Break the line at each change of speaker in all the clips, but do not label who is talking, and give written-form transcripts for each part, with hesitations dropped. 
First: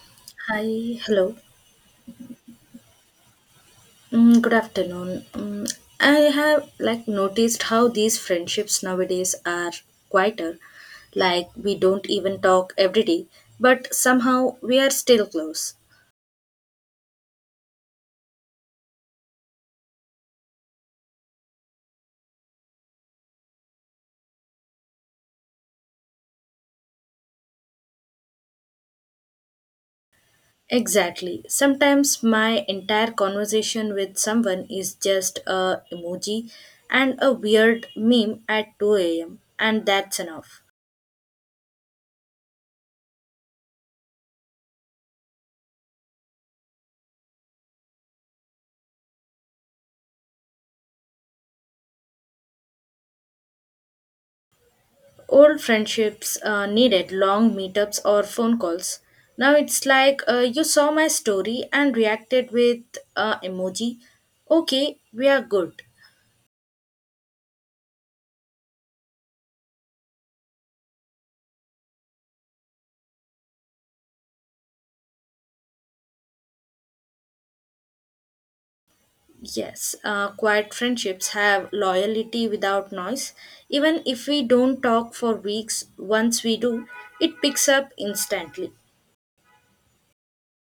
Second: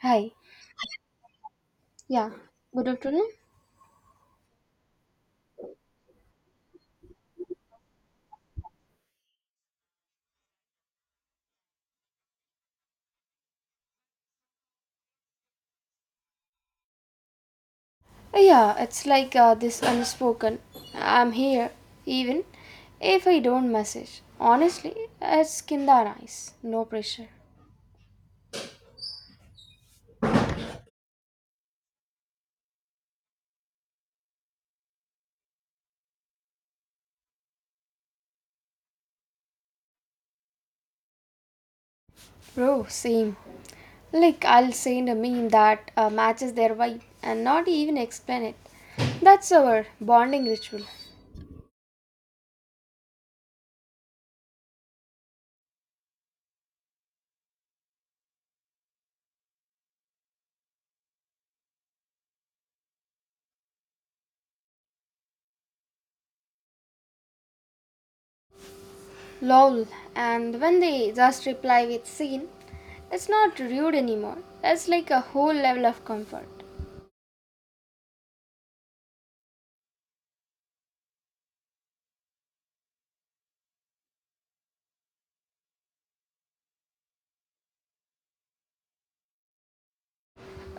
Hi.
Hi, hello.
Yeah. Good afternoon.
Good afternoon. I have like noticed how these friendships nowadays are quieter. Like we don't even talk every day, but somehow we are still close.
Yeah, it's like this unspoken. I'm here, even if I don't message. Honestly, it's kinda nice. No pressure.
Exactly. Sometimes my entire conversation with someone is just a emoji and a weird meme at 2 a.m. and that's enough.
Bro, same. Like, I'll send a meme that matches their vibe and not even explain it. That's our bonding ritual.
Old friendships needed long meetups or phone calls. Now it's like you saw my story and reacted with emoji. Okay, we are good.
Lol. And when they just reply with scene, it's not rude anymore. It's like a whole level of comfort.
Yes, quiet friendships have loyalty without noise. Even if we don't talk for weeks, once we do, it picks up instantly.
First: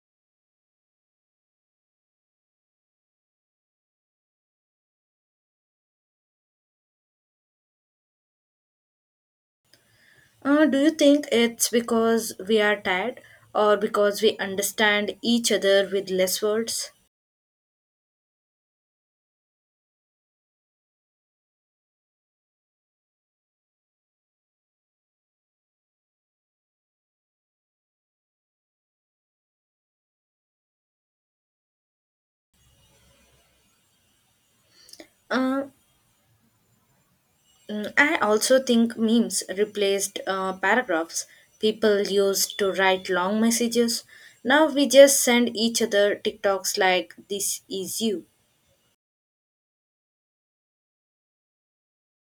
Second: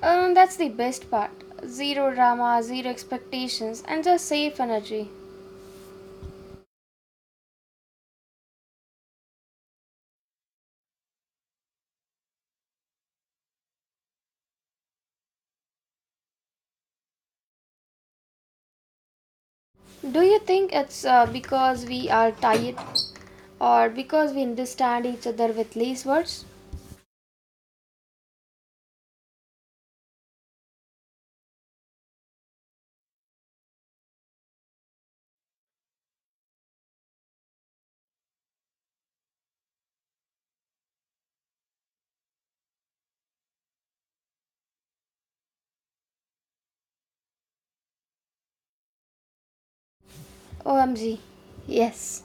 That's the best part. Zero drama, zero expectations, and just safe energy.
Do you think it's because we are tired or because we understand each other with less words?
Do you think it's because we are tired or because we understand each other with least words?
Uh, I also think memes replaced paragraphs people used to write long messages. Now we just send each other TikToks like, this is you.
OMG, yes.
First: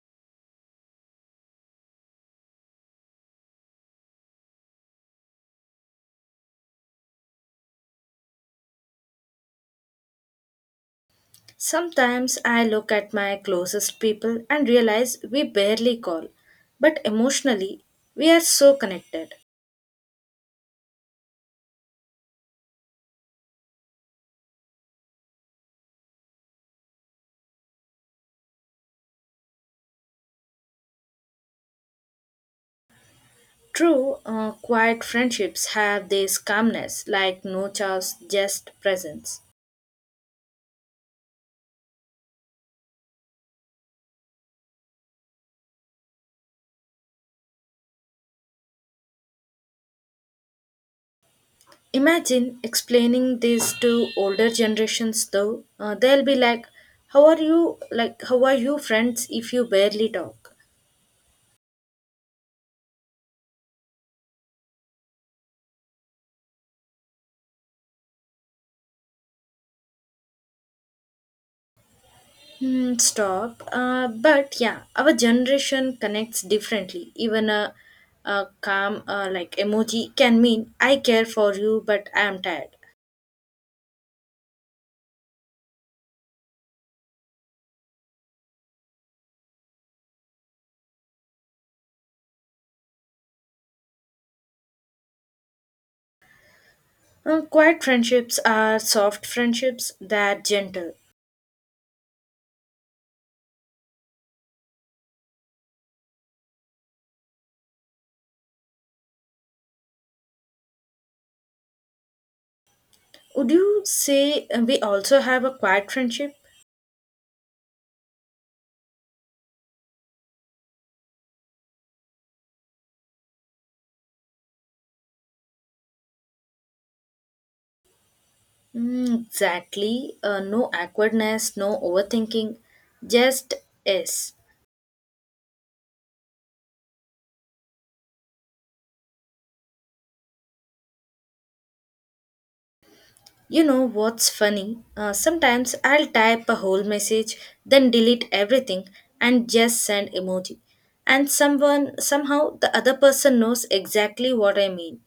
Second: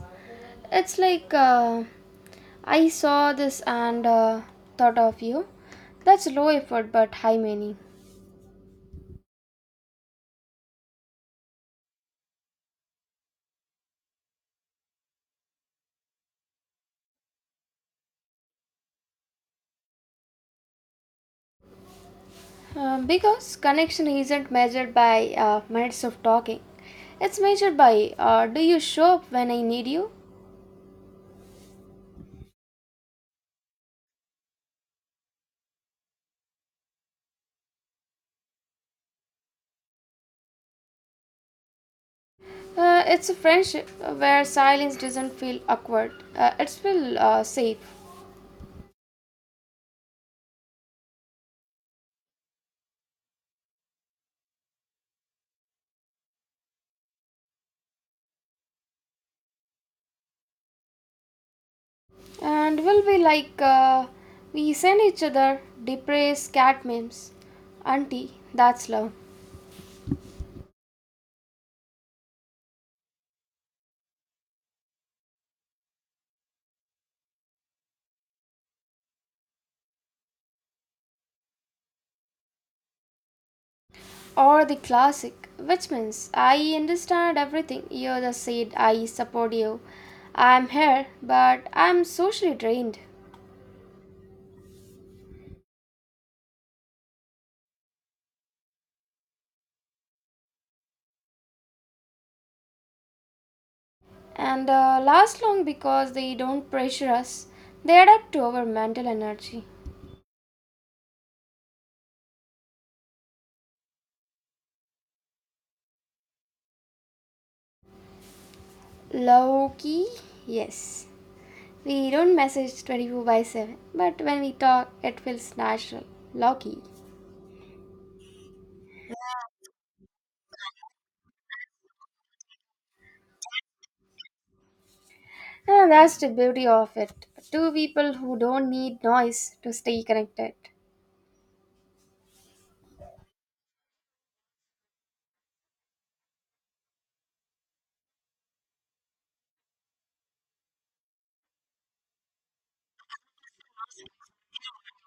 It's like I saw this and thought of you. That's low effort but high meaning.
Sometimes I look at my closest people and realize we barely call, but emotionally, we are so connected.
Because connection isn't measured by minutes of talking, it's measured by do you show up when I need you.
True, quiet friendships have this calmness like no chaos, just presence.
It's a friendship where silence doesn't feel awkward. It's feel safe,
Imagine explaining this to older generations though. They'll be like, how are you friends if you barely talk?
and we'll be like we send each other depressed cat memes, auntie. That's love,
Hmm, stop. But yeah, our generation connects differently. Even a calm like emoji can mean I care for you but I am tired.
or the classic, which means I understand everything you just said. I support you. I'm here, but I'm socially drained,
Quiet friendships are soft friendships that gentle.
and last long because they don't pressure us. They adapt to our mental energy.
Would you say we also have a quiet friendship?
Low key, yes. We don't message 24 by 7, but when we talk, it feels natural, lucky.
Mm, exactly. No awkwardness, no overthinking, just yes.
And that's the beauty of it. Two people who don't need noise to stay connected.
You know what's funny? Sometimes I'll type a whole message, then delete everything and just send emoji. And someone, somehow, the other person knows exactly what I mean.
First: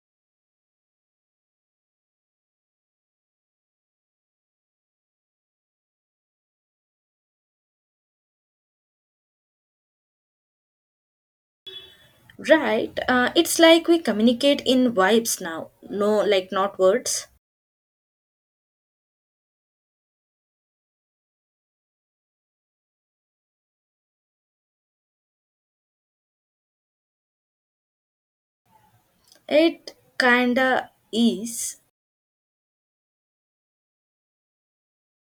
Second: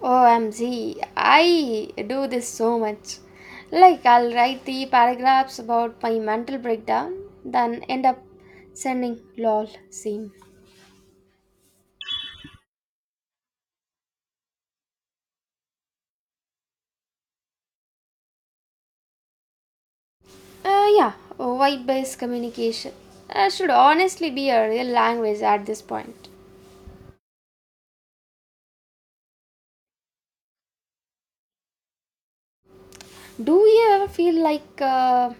OMG, I do this so much. Like, I'll write three paragraphs about my mental breakdown, then end up sending lol, same.
Right? It's like we communicate in vibes now. No, like not words.
Yeah, vibe based communication should honestly be a real language at this point.
It kinda is.
Do you ever feel like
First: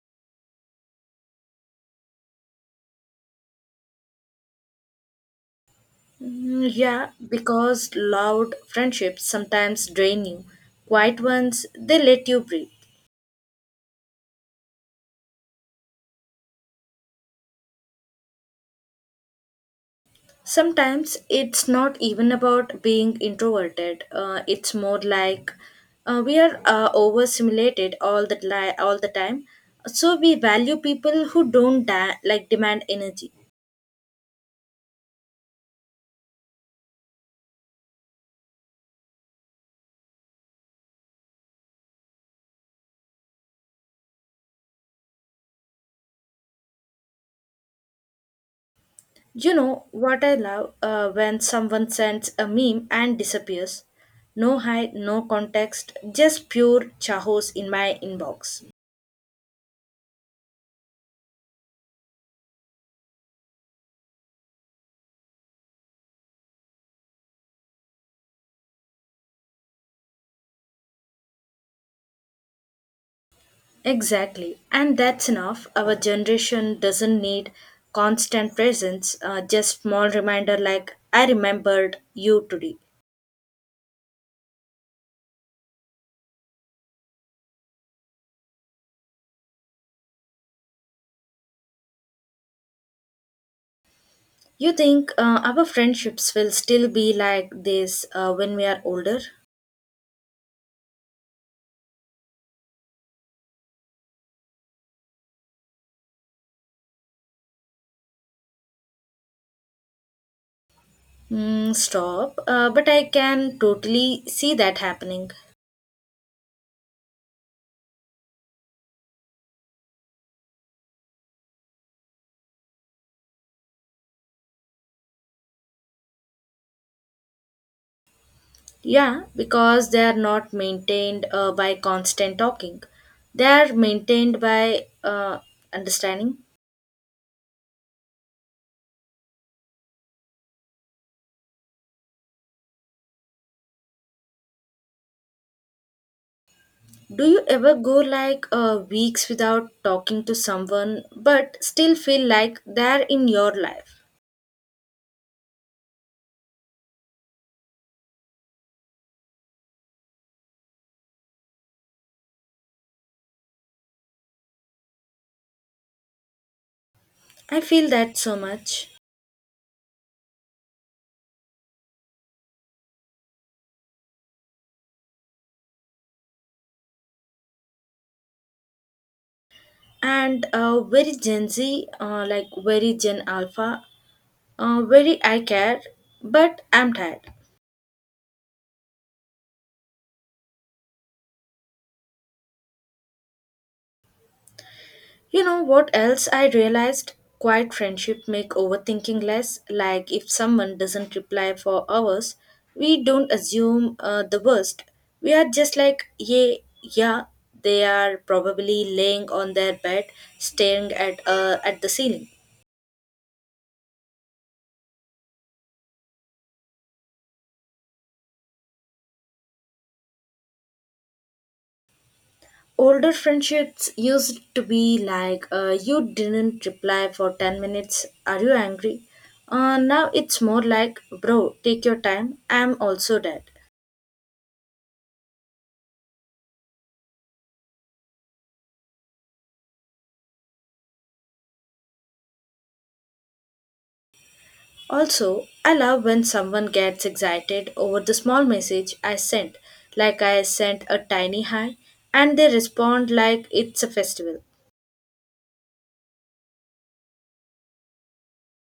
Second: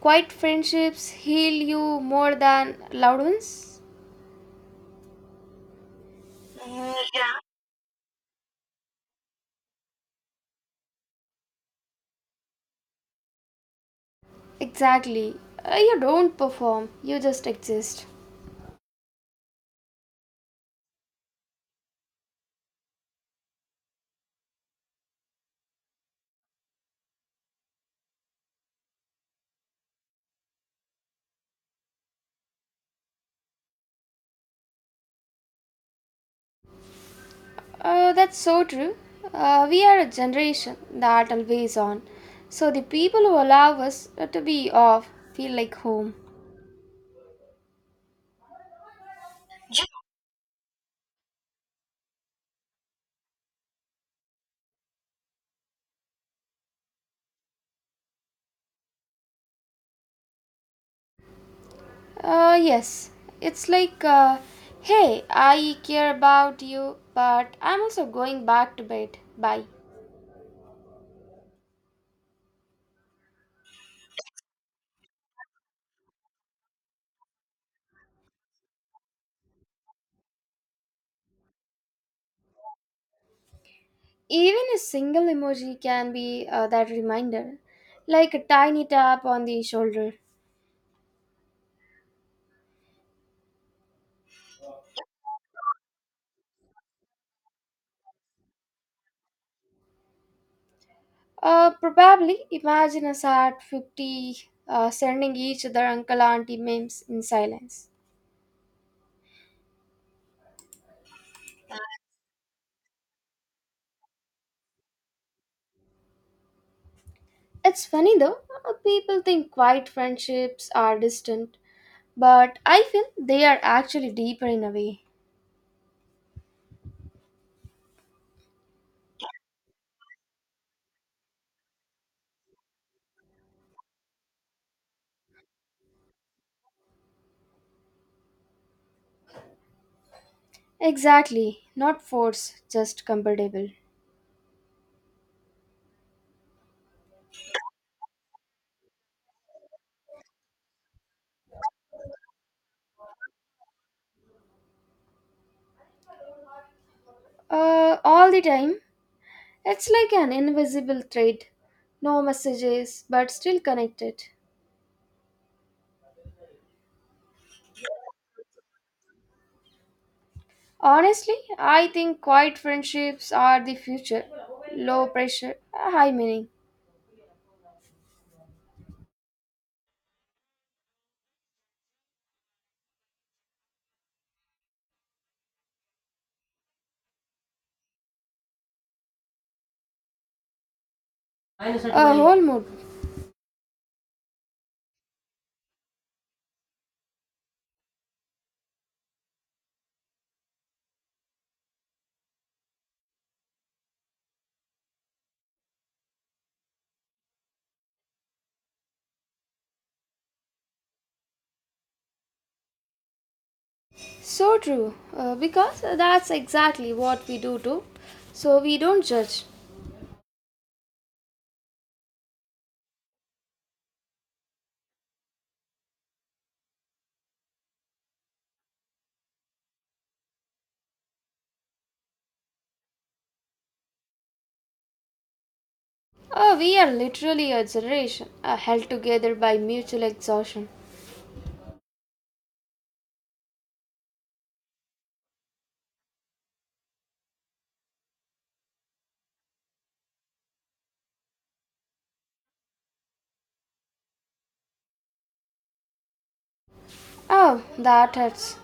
quiet friendships heal you more than loud ones?
Mm, yeah, because loud friendships sometimes drain you. Quiet ones, they let you breathe.
Exactly. You don't perform, you just exist.
Sometimes it's not even about being introverted. It's more like we are overstimulated all the time. So we value people who don't da- like demand energy.
That's so true. We are a generation that always on. So the people who allow us to be off feel like home.
You know what I love when someone sends a meme and disappears. No hide, no context, just pure chahos in my inbox.
Yes, it's like, hey, I care about you, but I'm also going back to bed. Bye.
Exactly. And that's enough. Our generation doesn't need constant presence, just small reminder like, I remembered you today.
Even a single emoji can be that reminder, like a tiny tap on the shoulder.
You think our friendships will still be like this when we are older?
Probably imagine us at 50 sending each other uncle auntie memes in silence.
Mm, stop. But I can totally see that happening.
It's funny though, people think quiet friendships are distant, but I feel they are actually deeper in a way.
Yeah, because they are not maintained by constant talking, they are maintained by understanding.
Exactly, not forced, just comfortable.
Do you ever go like weeks without talking to someone but still feel like they're in your life?
All the time. It's like an invisible thread, no messages, but still connected.
I feel that so much.
Honestly, I think quiet friendships are the future. Low pressure, high meaning.
And very Gen Z, like very Gen Alpha, very I care, but I'm tired.
A whole mood.
You know what else I realized? Quiet friendship make overthinking less. Like if someone doesn't reply for hours, we don't assume the worst. We are just like, yeah, yeah, they are probably laying on their bed, staring at the ceiling.
So true, because that's exactly what we do too. So we don't judge.
Older friendships used to be like, you didn't reply for 10 minutes. Are you angry? Now it's more like, bro, take your time. I'm also dead.
We are literally a generation held together by mutual exhaustion.
Also, I love when someone gets excited over the small message I sent, like I sent a tiny hi, and they respond like it's a festival.
Oh, that hurts.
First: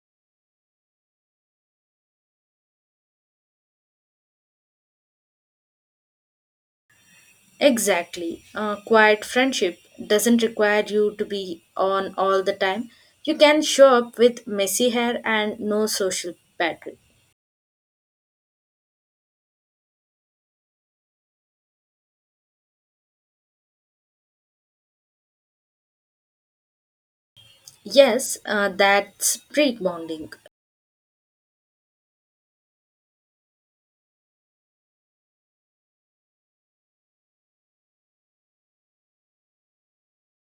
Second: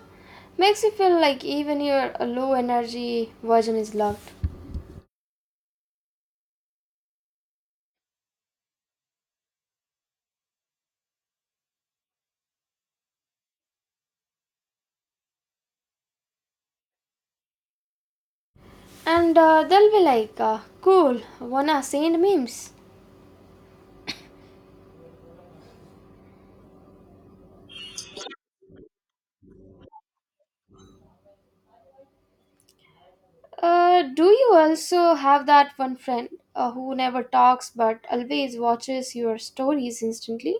Makes you feel like even your low energy version is loved.
Exactly. Quiet friendship doesn't require you to be on all the time. You can show up with messy hair and no social battery.
And they'll be like, cool, wanna send memes.
Yes, that's break bonding.
Do you also have that one friend who never talks but always watches your stories instantly?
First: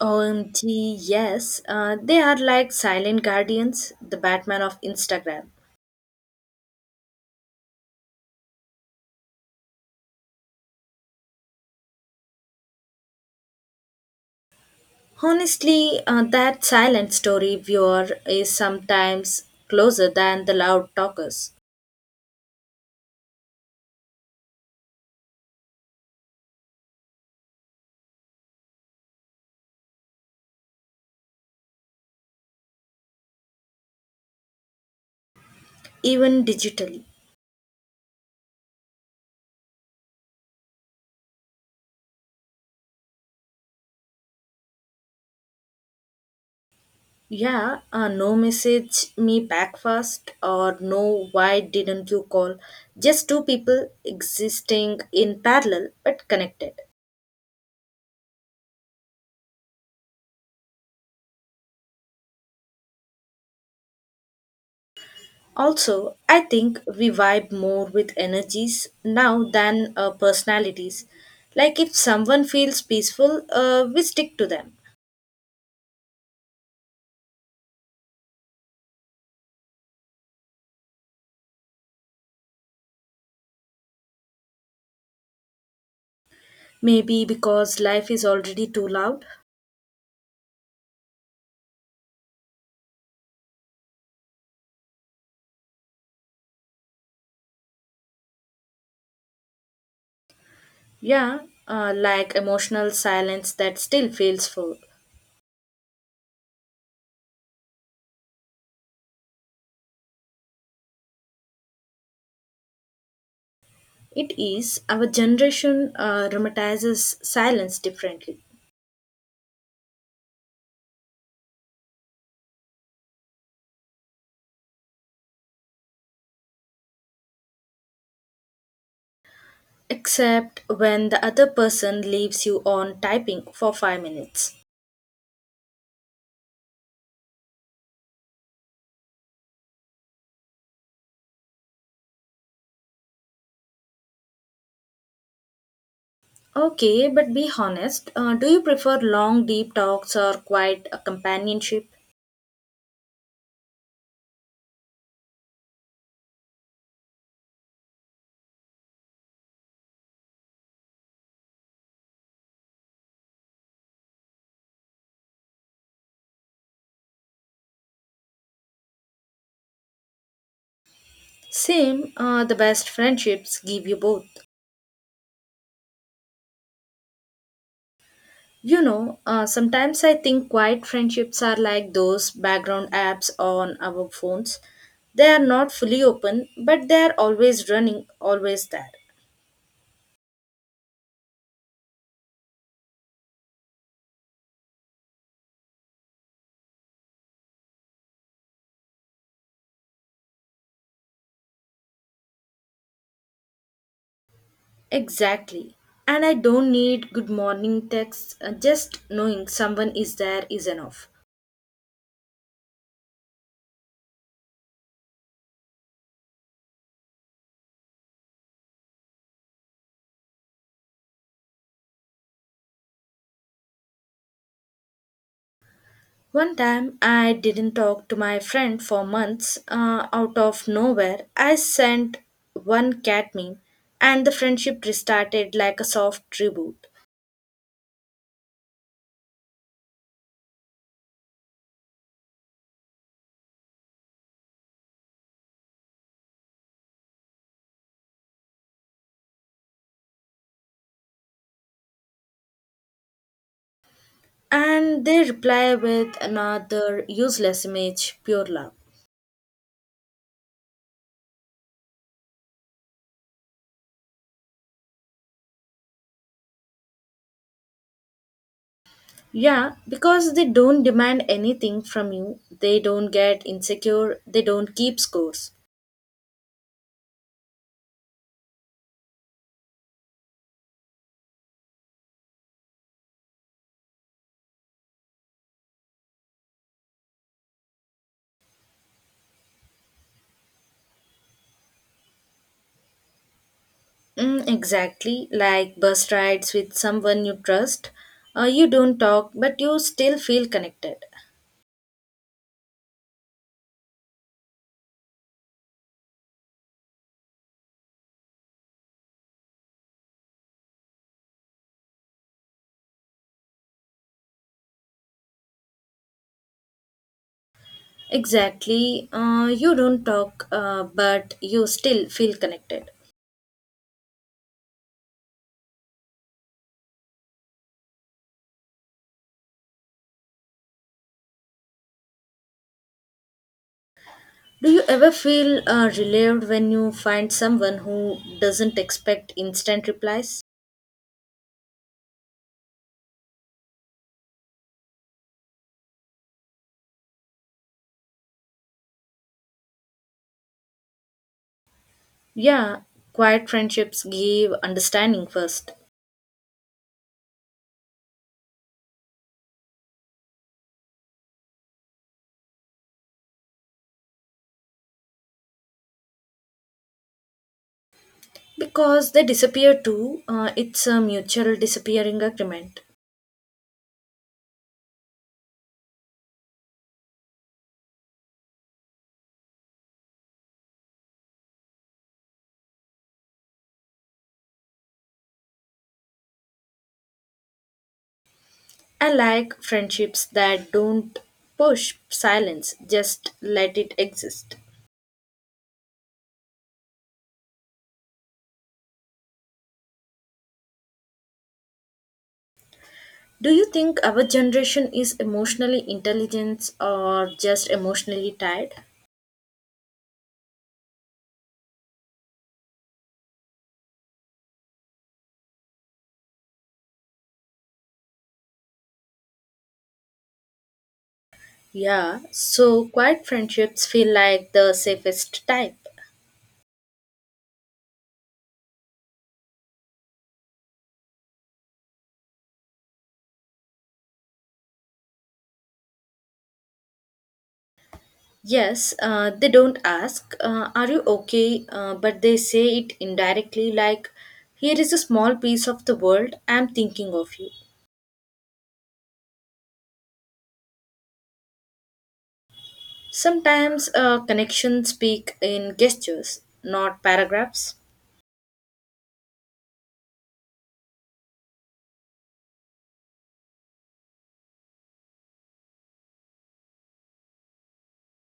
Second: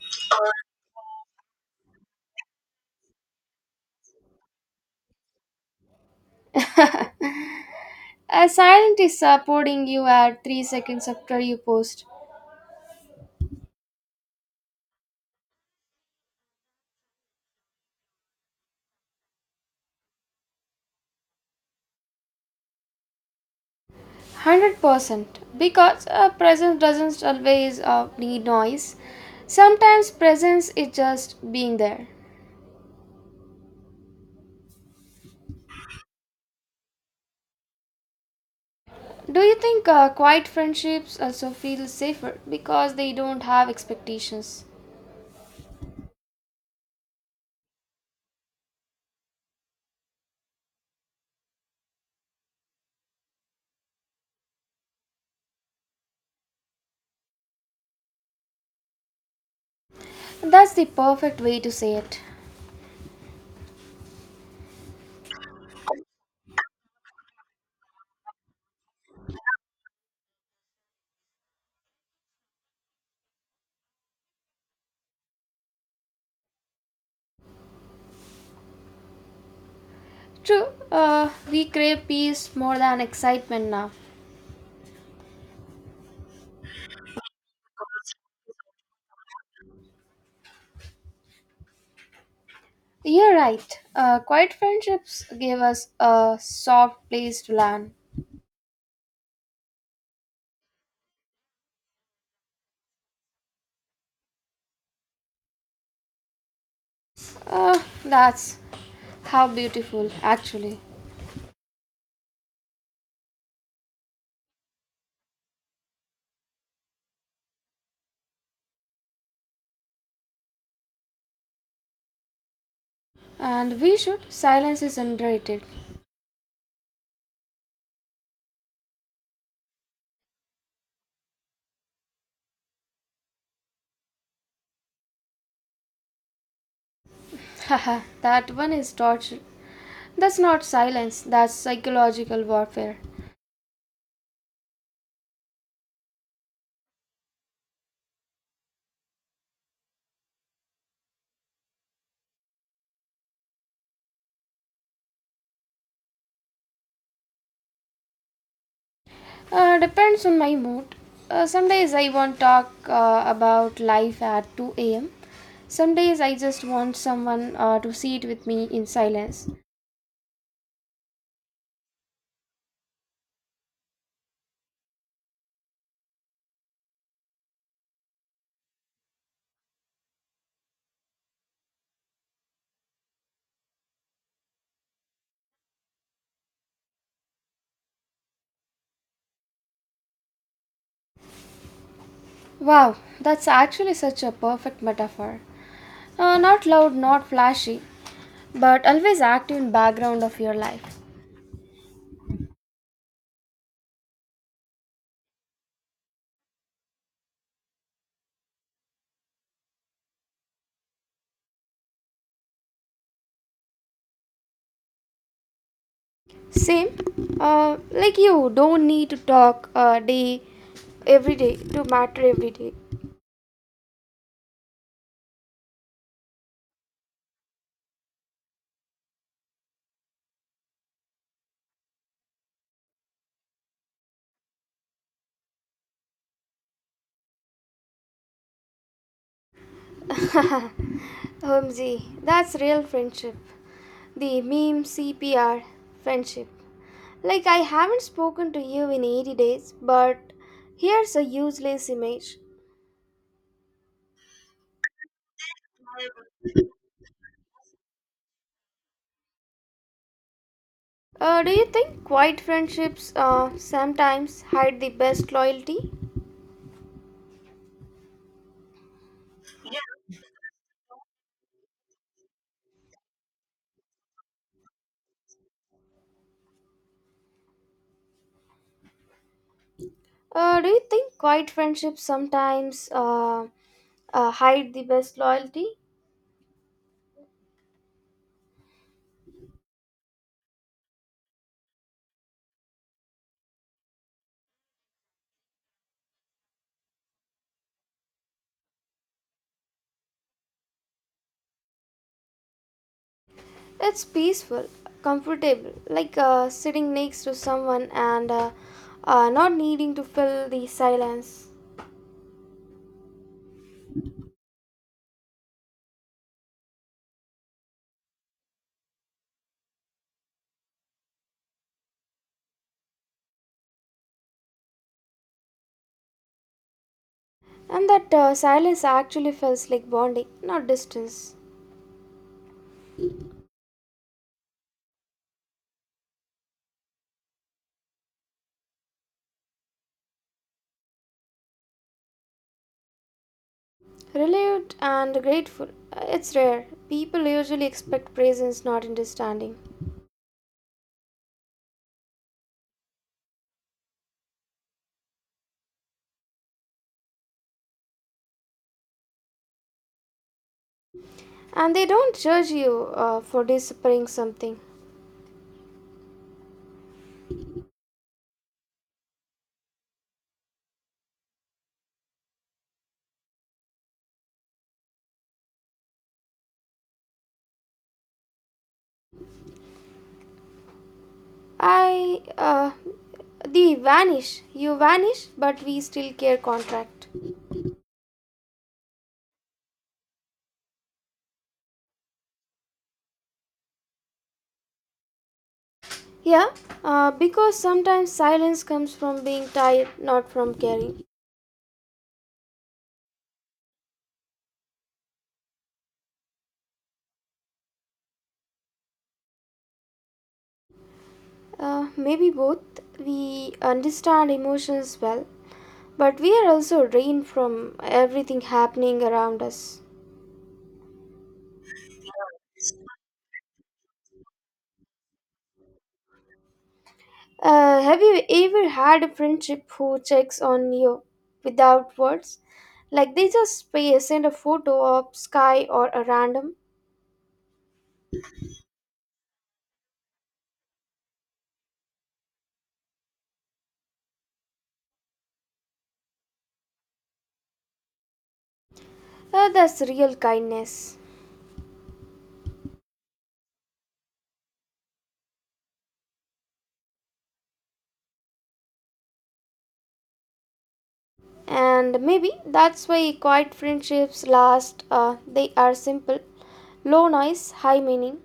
OMG, yes, they are like silent guardians, the Batman of Instagram.
A silent is supporting you at 3 seconds after you post.
Honestly, that silent story viewer is sometimes closer than the loud talkers,
100% because presence doesn't always need noise. Sometimes presence is just being there.
even digitally.
Do you think quiet friendships also feel safer because they don't have expectations?
Yeah, no message me back fast, or no, why didn't you call? Just two people existing in parallel but connected.
That's the perfect way to say it.
Also, I think we vibe more with energies now than personalities. Like if someone feels peaceful, we stick to them.
True, we crave peace more than excitement now.
Maybe because life is already too loud.
You're right. Quiet friendships give us a soft place to land.
Yeah, like emotional silence that still feels full.
Uh, that's how beautiful, actually.
It is our generation romanticizes silence differently,
And we should. Silence is underrated.
except when the other person leaves you on typing for 5 minutes.
Haha, that one is torture. That's not silence, that's psychological warfare.
Okay, but be honest. Do you prefer long, deep talks or quiet companionship?
Depends on my mood. Some days I want talk about life at 2 a.m. Some days I just want someone to sit with me in silence.
Same, the best friendships give you both. You know, sometimes I think quiet friendships are like those background apps on our phones. They are not fully open, but they are always running, always there.
Wow, that's actually such a perfect metaphor. Not loud, not flashy, but always active in background of your life.
Exactly. And I don't need good morning texts, just knowing someone is there is enough.
Same, like you don't need to talk a day every day to matter every day.
One time I didn't talk to my friend for months out of nowhere. I sent one cat meme and the friendship restarted like a soft reboot.
Homsy, that's real friendship. The meme CPR friendship. Like, I haven't spoken to you in 80 days, but here's a useless image.
And they reply with another useless image, pure love.
Do you think quiet friendships sometimes hide the best loyalty?
Yeah, because they don't demand anything from you, they don't get insecure, they don't keep scores.
Do you think quiet friendships sometimes hide the best loyalty?
Mm, exactly, like bus rides with someone you trust. You don't talk, but you still feel connected.
It's peaceful, comfortable, like sitting next to someone and not needing to fill the silence.
Exactly, you don't talk, but you still feel connected.
And that silence actually feels like bonding, not distance.
Do you ever feel relieved when you find someone who doesn't expect instant replies?
Relieved and grateful. It's rare. People usually expect presence, not understanding.
Yeah, quiet friendships give understanding first
And they don't judge you for disappearing something.
because they disappear too. It's a mutual disappearing agreement.
I. The vanish. You vanish, but we still care contract.
I like friendships that don't push silence, just let it exist.
Yeah, because sometimes silence comes from being tired, not from caring.
Do you think our generation is emotionally intelligent or just emotionally tired?
Maybe both. We understand emotions well, but we are also drained from everything happening around us.
Yeah, so quiet friendships feel like the safest type.
Have you ever had a friendship who checks on you without words? Like they just pay, send a photo of sky or a random?
Yes, they don't ask, are you okay? But they say it indirectly, like, here is a small piece of the world, I'm thinking of you.
That's real kindness.
Sometimes connections speak in gestures, not paragraphs.
And maybe that's why quiet friendships last. They are simple, low noise, high meaning.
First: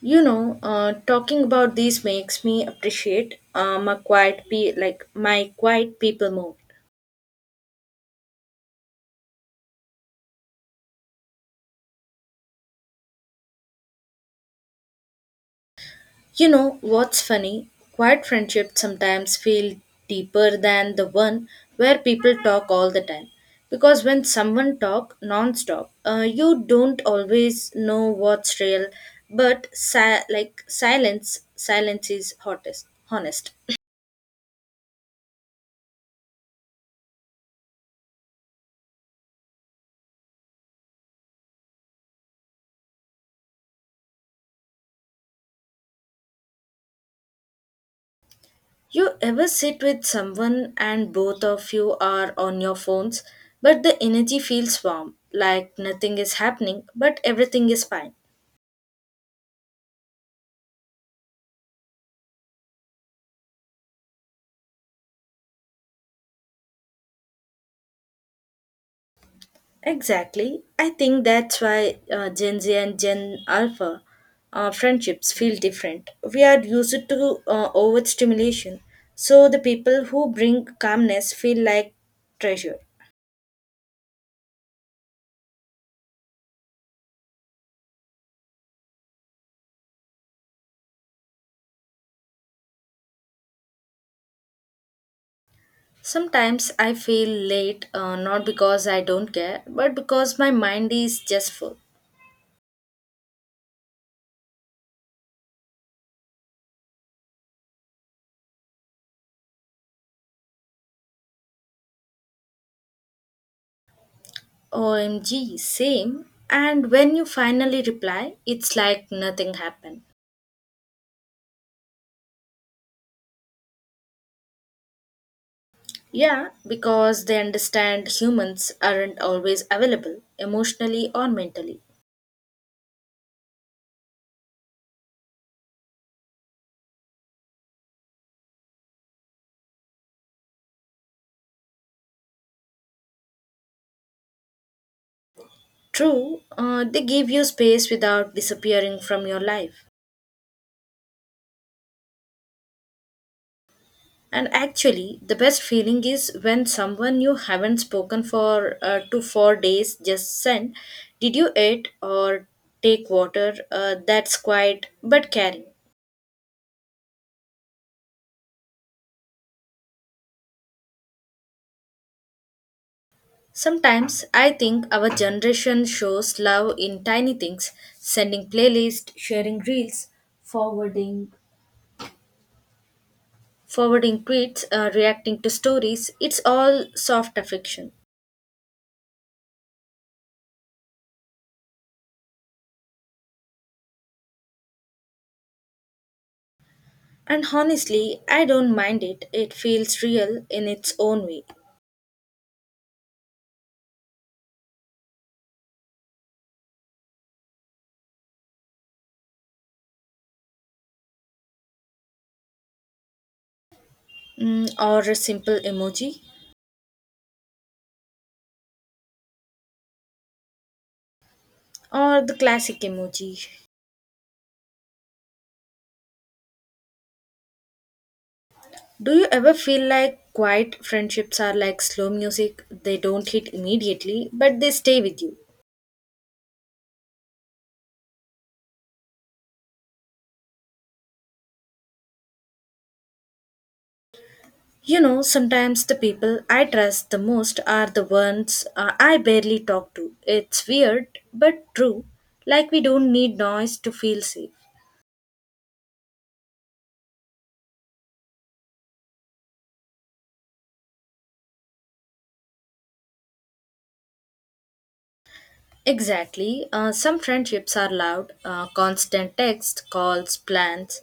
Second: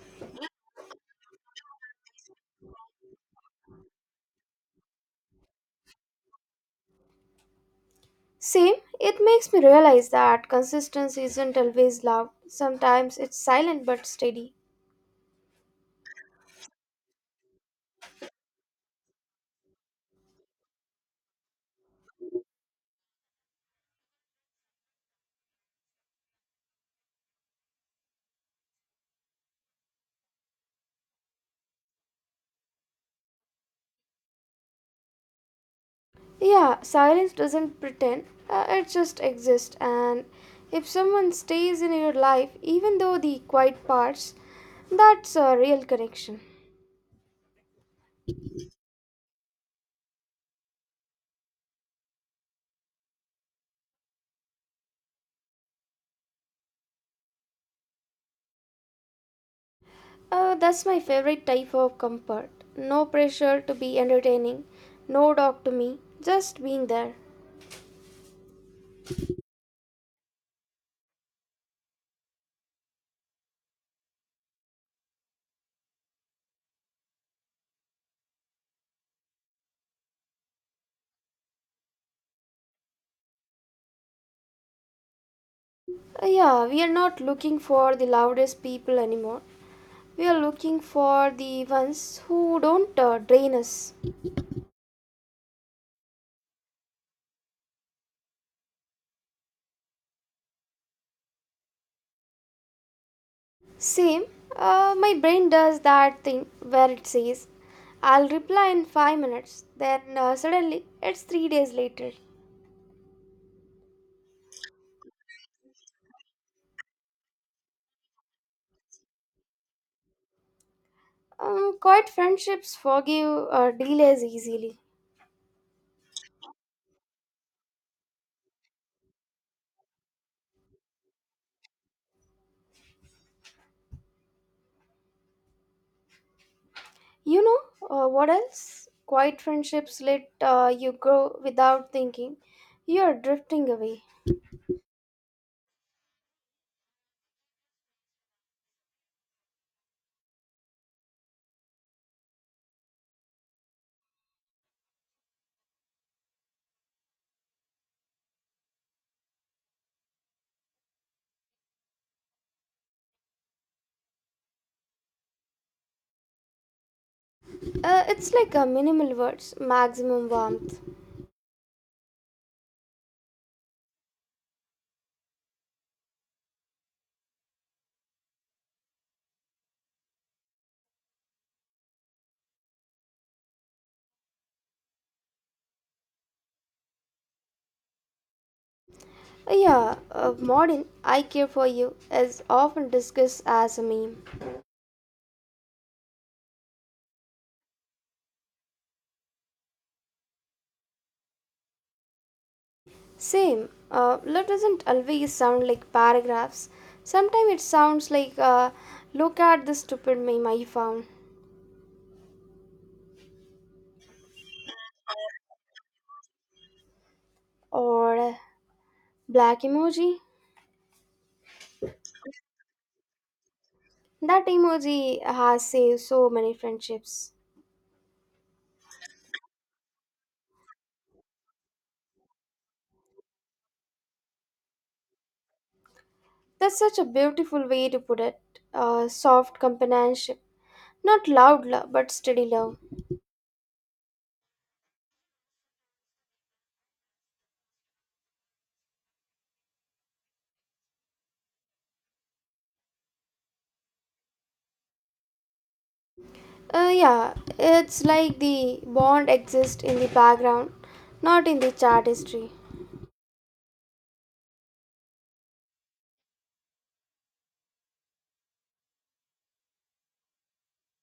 You know, talking about these makes me appreciate my like my quiet people more.
Same, it makes me realize that consistency isn't always loud. Sometimes it's silent but steady.
You know what's funny? Quiet friendships sometimes feel deeper than the one where people talk all the time. Because when someone talk non-stop, you don't always know what's real, but like silence is hottest, honest.
Yeah, silence doesn't pretend, it just exists. And if someone stays in your life, even though the quiet parts, that's a real connection.
You ever sit with someone and both of you are on your phones, but the energy feels warm, like nothing is happening, but everything is fine.
That's my favorite type of comfort. No pressure to be entertaining, no dog to me, just being there.
Exactly. I think that's why Gen Z and Gen Alpha friendships feel different. We are used to overstimulation, so the people who bring calmness feel like treasure.
Yeah, we are not looking for the loudest people anymore. We are looking for the ones who don't drain us.
Sometimes I feel late, not because I don't care, but because my mind is just full.
Same, my brain does that thing where it says, I'll reply in 5 minutes, then suddenly it's 3 days later.
OMG, same. And when you finally reply, it's like nothing happened.
Quiet friendships forgive delays easily.
Yeah, because they understand humans aren't always available emotionally or mentally.
You know what else? Quiet friendships let you grow without thinking. You are drifting away.
True, they give you space without disappearing from your life. And actually, the best feeling is when someone you haven't spoken for to 4 days just send, did you eat or take water? That's quiet but caring.
It's like a minimal words, maximum warmth.
Sometimes I think our generation shows love in tiny things, sending playlists, sharing reels, forwarding forwarding tweets, reacting to stories, it's all soft affection.
Yeah, modern "I care for you" is often discussed as a meme.
And honestly, I don't mind it. It feels real in its own way.
Same. Love doesn't always sound like paragraphs. Sometimes it sounds like, look at this stupid meme I found.
Mm, or a simple emoji,
Or black emoji.
or the classic emoji.
That emoji has saved so many friendships.
Do you ever feel like quiet friendships are like slow music? They don't hit immediately, but they stay with you.
That's such a beautiful way to put it. Soft companionship. Not loud love, but steady love.
You know, sometimes the people I trust the most are the ones I barely talk to. It's weird, but true. Like we don't need noise to feel safe.
Yeah, it's like the bond exists in the background, not in the chat history.
Exactly. Some friendships are loud, constant texts, calls, plans.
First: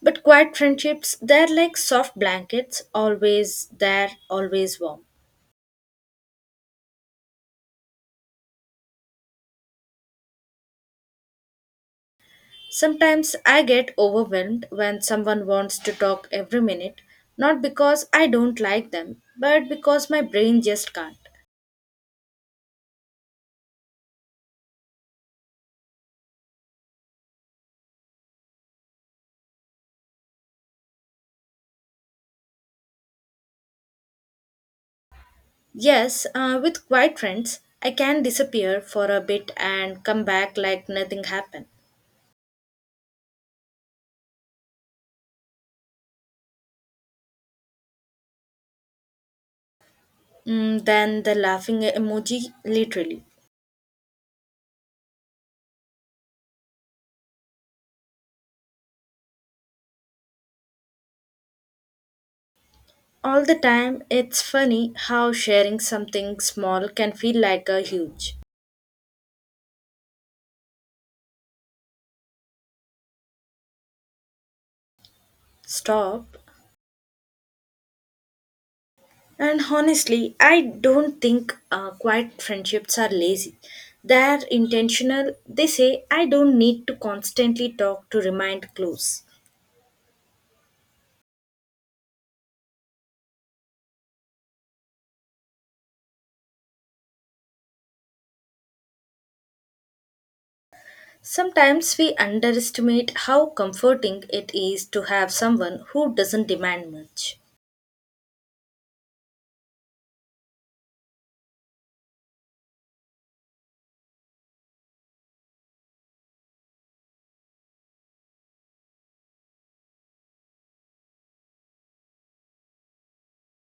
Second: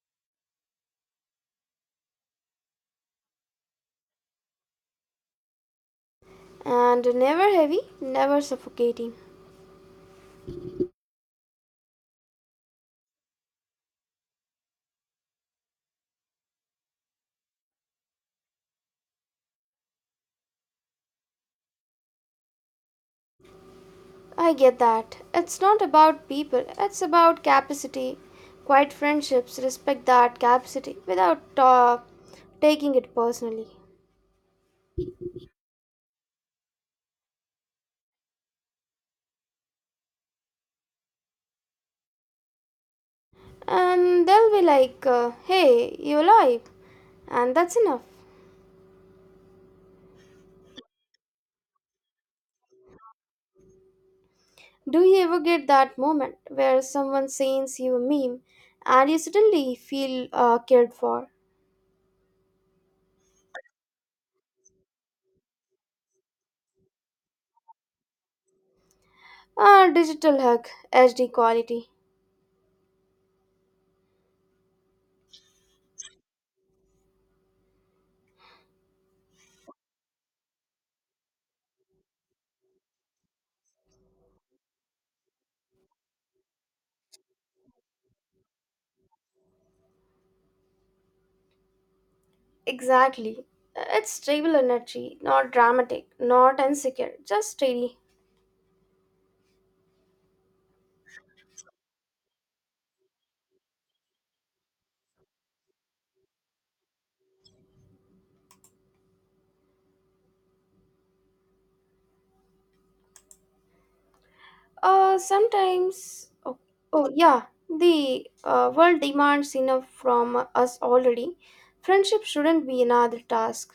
But quiet friendships, they're like soft blankets, always there, always warm.
And never heavy, never suffocating.
Sometimes I get overwhelmed when someone wants to talk every minute, not because I don't like them, but because my brain just can't.
I get that. It's not about people, it's about capacity. Quiet friendships respect that capacity without taking it personally.
Yes, with quiet friends, I can disappear for a bit and come back like nothing happened.
And they'll be like, hey, you alive? And that's enough.
Mm, then the laughing emoji, literally.
Do you ever get that moment where someone sends you a meme and you suddenly feel cared for?
All the time, it's funny how sharing something small can feel like a huge
A digital hug, HD quality.
stop. And honestly, I don't think quiet friendships are lazy. They're intentional. They say, I don't need to constantly talk to remain close.
Exactly. It's stable energy, not dramatic, not insecure, just steady.
Sometimes we underestimate how comforting it is to have someone who doesn't demand much.
Sometimes, oh yeah, the world demands enough from us already. Friendship shouldn't be another task.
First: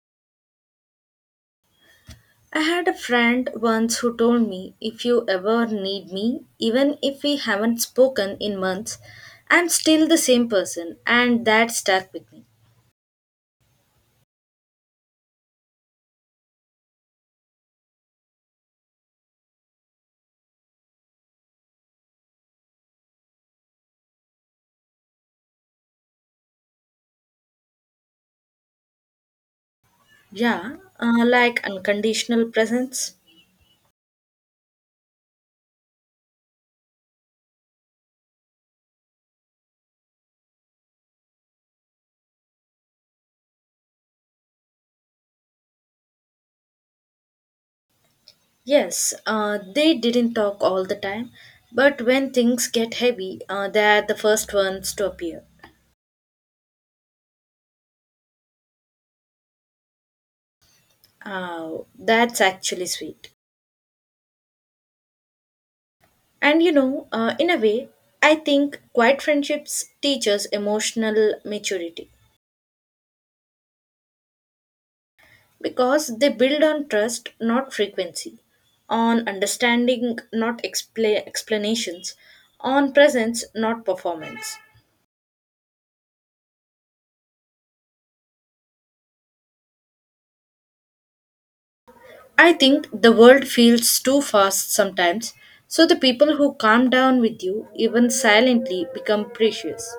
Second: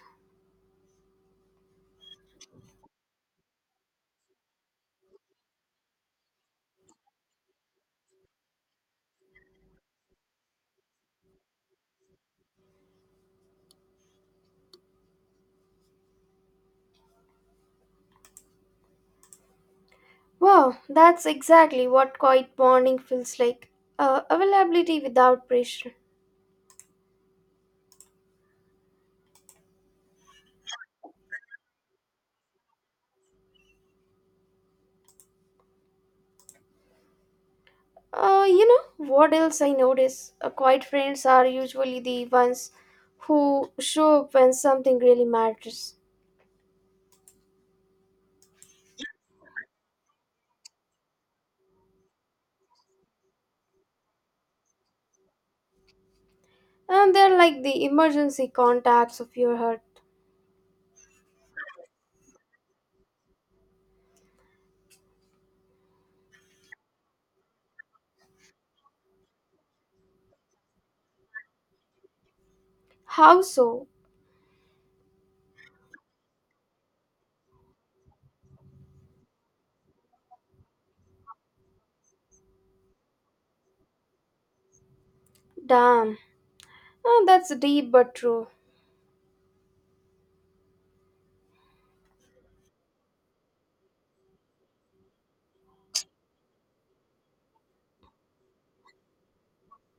I had a friend once who told me, if you ever need me, even if we haven't spoken in months, I'm still the same person, and that stuck with me.
Wow, that's exactly what quiet bonding feels like. Availability without pressure.
Yeah, like unconditional presence.
You know what else I notice? Quiet friends are usually the ones who show up when something really matters.
Yes, they didn't talk all the time, but when things get heavy, they're the first ones to appear.
And they're like the emergency contacts of your heart.
Oh, that's actually sweet. And you know, in a way, I think quiet friendships teach us emotional maturity.
How so?
Because they build on trust, not frequency, on understanding, not explanations, on presence, not performance.
Damn. Oh, that's deep but true.
I think the world feels too fast sometimes, so the people who calm down with you, even silently, become precious.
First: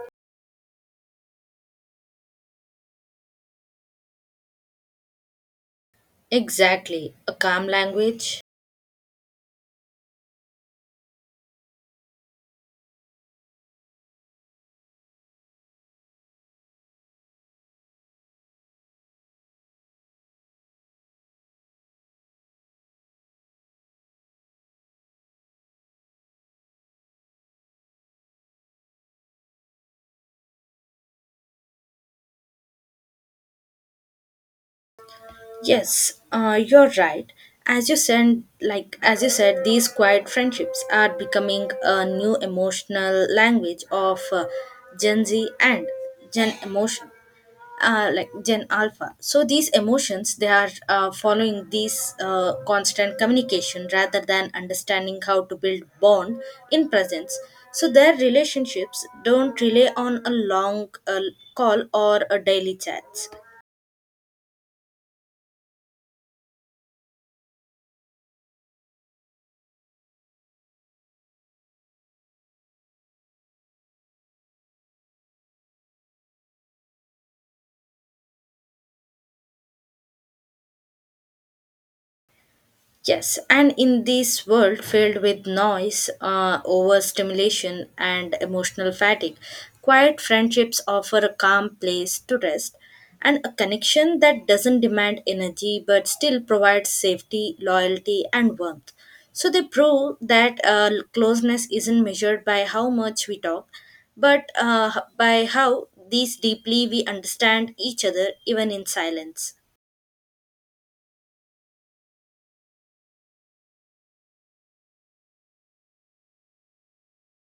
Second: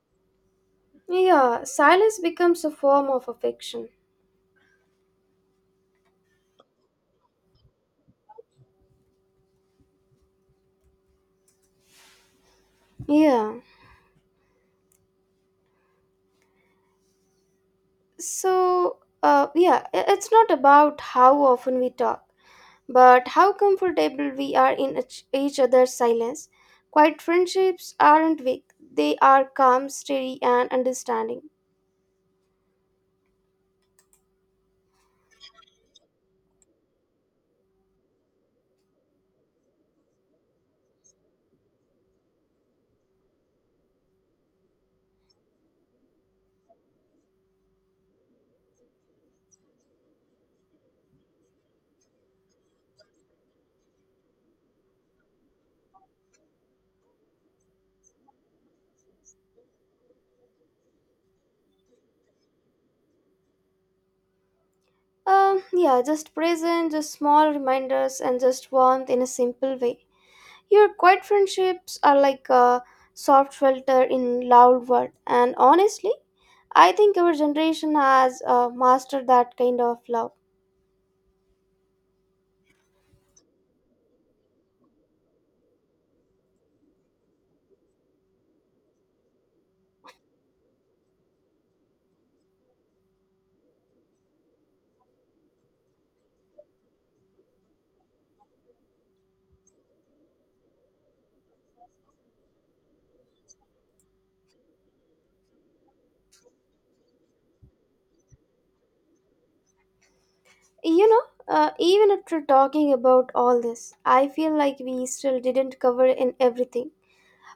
Yeah, silence becomes a form of affection.
Exactly, a calm language.
Yeah. So, yeah, it's not about how often we talk, but how comfortable we are in each other's silence. Quiet friendships aren't weak, they are calm, steady, and understanding.
Yes, you're right. As you said, these quiet friendships are becoming a new emotional language of Gen Z and Gen emotion, like Gen Alpha. So these emotions they are following these constant communication rather than understanding how to build bond in presence. So their relationships don't rely on a long call or a daily chats.
Yeah, just present, just small reminders, and just warmth in a simple way. Your quiet friendships are like a soft shelter in loud world, and honestly, I think our generation has mastered that kind of love.
Yes, and in this world filled with noise, overstimulation, and emotional fatigue, quiet friendships offer a calm place to rest and a connection that doesn't demand energy but still provides safety, loyalty, and warmth. So they prove that closeness isn't measured by how much we talk, but by how these deeply we understand each other even in silence.
You know, even after talking about all this, I feel like we still didn't cover in everything.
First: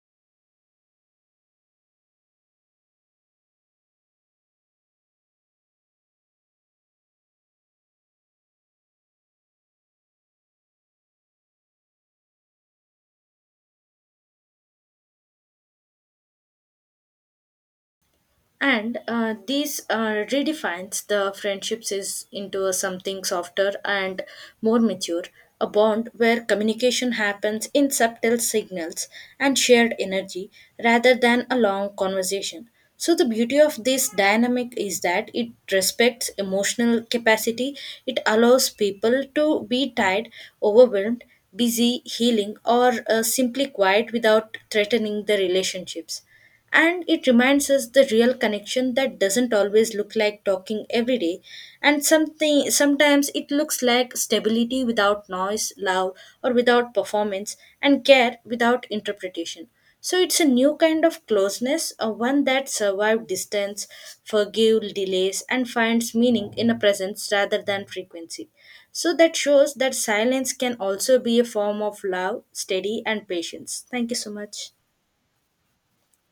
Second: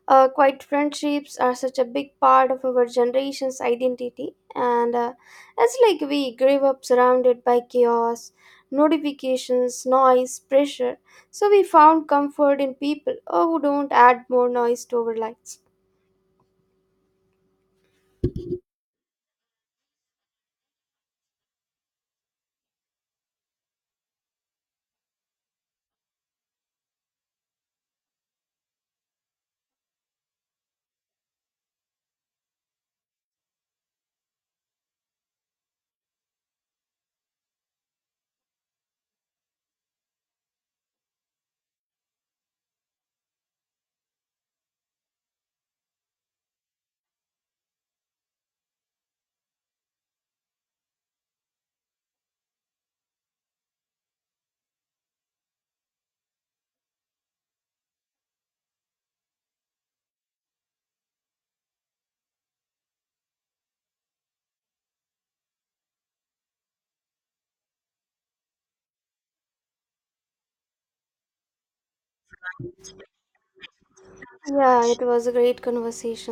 Quite friendships are such a big part of our generation's identity, and it's like we grew up surrounded by chaos, notifications, noise, pressure. So we found comfort in people who don't add more noise to our lives.
And these redefines the friendships is into a something softer and more mature, a bond where communication happens in subtle signals and shared energy rather than a long conversation. So the beauty of this dynamic is that it respects emotional capacity. It allows people to be tired, overwhelmed, busy healing, or simply quiet without threatening the relationships. And it reminds us the real connection that doesn't always look like talking every day, and something sometimes it looks like stability without noise, love or without performance, and care without interpretation. So it's a new kind of closeness, a one that survives distance, forgive delays, and finds meaning in a presence rather than frequency. So that shows that silence can also be a form of love, steady and patience. Thank you so much.
Yeah, it was a great conversation.